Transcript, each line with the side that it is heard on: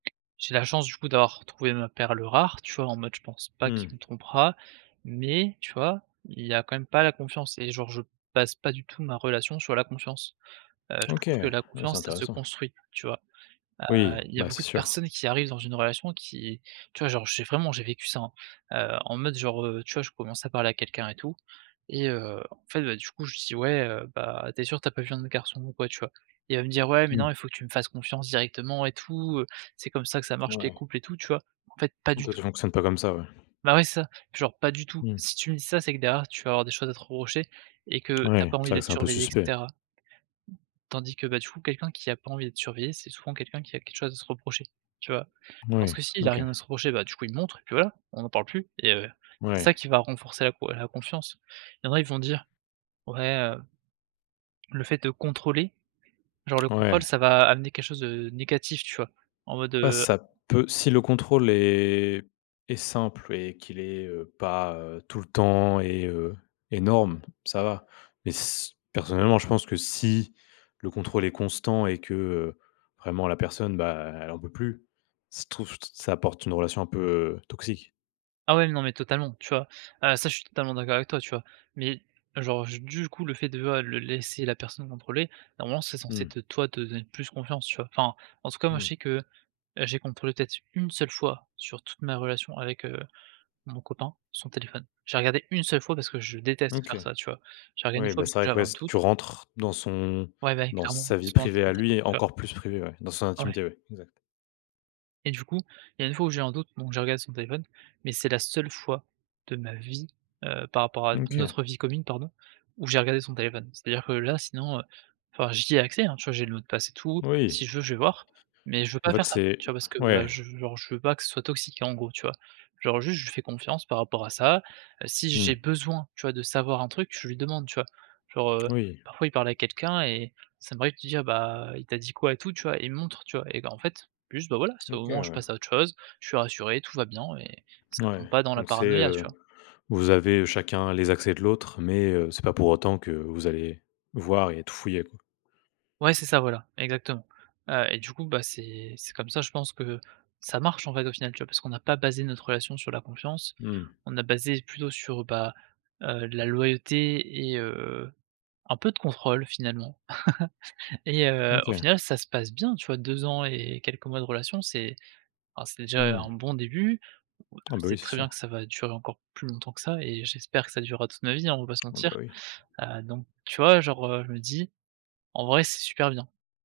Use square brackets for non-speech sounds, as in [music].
right: J'ai la chance, du coup, d'avoir trouvé ma perle rare, tu vois, en mode, je pense pas
left: Mmh.
right: qu'il me trompera mais, tu vois, il y a quand même pas la confiance et genre, je base pas du tout ma relation sur la confiance. Heu, je
left: OK.
right: trouve que la
left: Oui, c'est
right: confiance, ça se
left: intéressant.
right: construit, tu vois? Heu,
left: Oui.
right: il y a
left: Bah, c'est
right: beaucoup de
left: sûr.
right: personnes qui arrivent dans une relation qui tu vois, genre, j'ai vraiment j'ai vécu ça, hein, heu, en mode, genre, heu, tu vois, je commence à parler à quelqu'un et tout et heu, en fait, bah, du coup, je dis: «Ouais, heu, bah, tu es sûr, tu as pas vu un autre garçon ou quoi?», tu vois, il va me dire: «Ouais, mais non,
left: Mmh.
right: il faut que tu me fasses confiance directement et tout, heu, c'est comme ça que ça marche les
left: Ouais.
right: couples» et tout, tu vois? En fait, pas du
left: Toi,
right: tout
left: tu fonctionnes pas comme ça? Ouais.
right: Bah, ouais, c'est ça. Genre, pas du tout.
left: Mmh.
right: Si tu me dis ça, c'est que derrière, tu vas avoir des choses à te reprocher et que tu as
left: Ouais.
right: pas
left: C'est
right: envie
left: vrai que
right: d'être
left: c'est un peu
right: surveillé et
left: suspect.
right: cetera tandis que, bah, du coup, quelqu'un qui a pas envie d'être surveillé, c'est souvent quelqu'un qui a quelque chose à se reprocher, tu vois, parce
left: Oui.
right: que s'il a
left: OK.
right: rien à se reprocher, bah, du coup, il montre et puis, voilà, on n'en parle plus et heu, c'est
left: Ouais.
right: ça qui va renforcer la co la confiance. Il y en a, ils vont dire: «Ouais, heu, le fait de contrôler, genre, le
left: Ouais.
right: contrôle, ça va, amener quelque chose de négatif», tu vois, en mode,
left: Ah,
right: heu
left: ça peut si le contrôle est est simple et qu'il est, heu, pas, heu, tout le temps et heu, énorme, ça va mais s personnellement, je pense que si le contrôle est constant et que, heu, vraiment la personne, bah, elle en peut plus. Je trouve ça apporte une relation un peu, heu, toxique.
right: Ah ouais, non, mais totalement, tu vois? Heu, ça, je suis totalement d'accord avec toi, tu vois? mais, genre, je du coup, le fait de voilà, le laisser la personne contrôler, normalement, c'est censé
left: Mmh.
right: te toi, te te donner plus confiance, tu vois? Enfin, en tout cas, moi, je
left: Mmh.
right: sais que j'ai contrôlé peut-être, 1 seule fois sur toute ma relation avec, heu, mon copain, son téléphone. J'ai regardé 1 seule fois parce que je déteste
left: OK.
right: faire ça, tu vois. J'ai regardé 1
left: Oui,
right: fois
left: bah,
right: parce
left: c'est
right: que
left: vrai que
right: j'avais
left: ouais,
right: un doute.
left: tu rentres dans son
right: Ouais, ouais,
left: dans
right: clairement,
left: sa
right: dans
left: vie
right: son
left: privée à
right: intimité,
left: lui,
right: tu vois?
left: encore plus privée, ouais, dans son
right: Ouais.
left: intimité, oui. Exact.
right: Et du coup, il y a 1 fois où j'ai eu un doute, donc j'ai regardé son téléphone mais c'est la seule fois de ma vie, heu, par rapport à
left: Mmh, OK.
right: notre vie commune, pardon, où j'ai regardé son téléphone. C'est-à-dire que là, sinon, heu, enfin, j'y ai accès, hein. Tu vois, j'ai le mot de passe et tout,
left: Oui.
right: si je veux, je vais voir mais je veux
left: En
right: pas
left: fait
right: faire ça,
left: c'est
right: tu vois, parce que
left: ouais.
right: je veux, genre, je veux pas que ce soit toxique, en gros, tu vois? Genre, juste je lui fais confiance par rapport à ça, si j'ai
left: Mmh.
right: besoin, tu vois, de savoir un truc, je lui demande, tu vois? Genre, heu,
left: Oui.
right: parfois il parle à quelqu'un et ça m'arrive de lui dire: «Bah, il t'a dit quoi?» et tout, tu vois? Et il me montre, tu vois? Et bah, en fait, juste, bah, voilà, c'est au
left: OK,
right: moment où je
left: ouais.
right: passe à autre chose, je suis rassuré, tout va bien et ça
left: Ouais,
right: tombe pas dans la
left: donc c'est,
right: paranoïa, tu
left: heu,
right: vois?
left: vous avez chacun les accès de l'autre mais, heu, c'est pas pour autant que vous allez voir et tout fouiller, quoi.
right: Ouais, c'est ça, voilà, exactement, heu et du coup, bah, c'est c'est comme ça, je pense que ça marche, en fait, au final, tu vois, parce qu'on n'a pas basé notre relation sur la confiance,
left: Mmh mh.
right: on a basé plutôt sur, bah, heu, la loyauté et heu, un peu de contrôle, finalement [laughs] et heu, au
left: OK.
right: final, ça se passe bien, tu vois? 2 ans et quelques mois de relation, c'est ah, c'est déjà
left: Mmh.
right: un bon début. Je
left: Ah, bah,
right: sais
left: oui, c'est
right: très bien que
left: sûr.
right: ça va durer encore plus longtemps que ça et j'espère que ça durera toute ma vie, hein, on va pas se
left: Ah, bah,
right: mentir,
left: oui.
right: heu, donc tu vois, genre, heu, je me dis: «En vrai, c'est super bien!»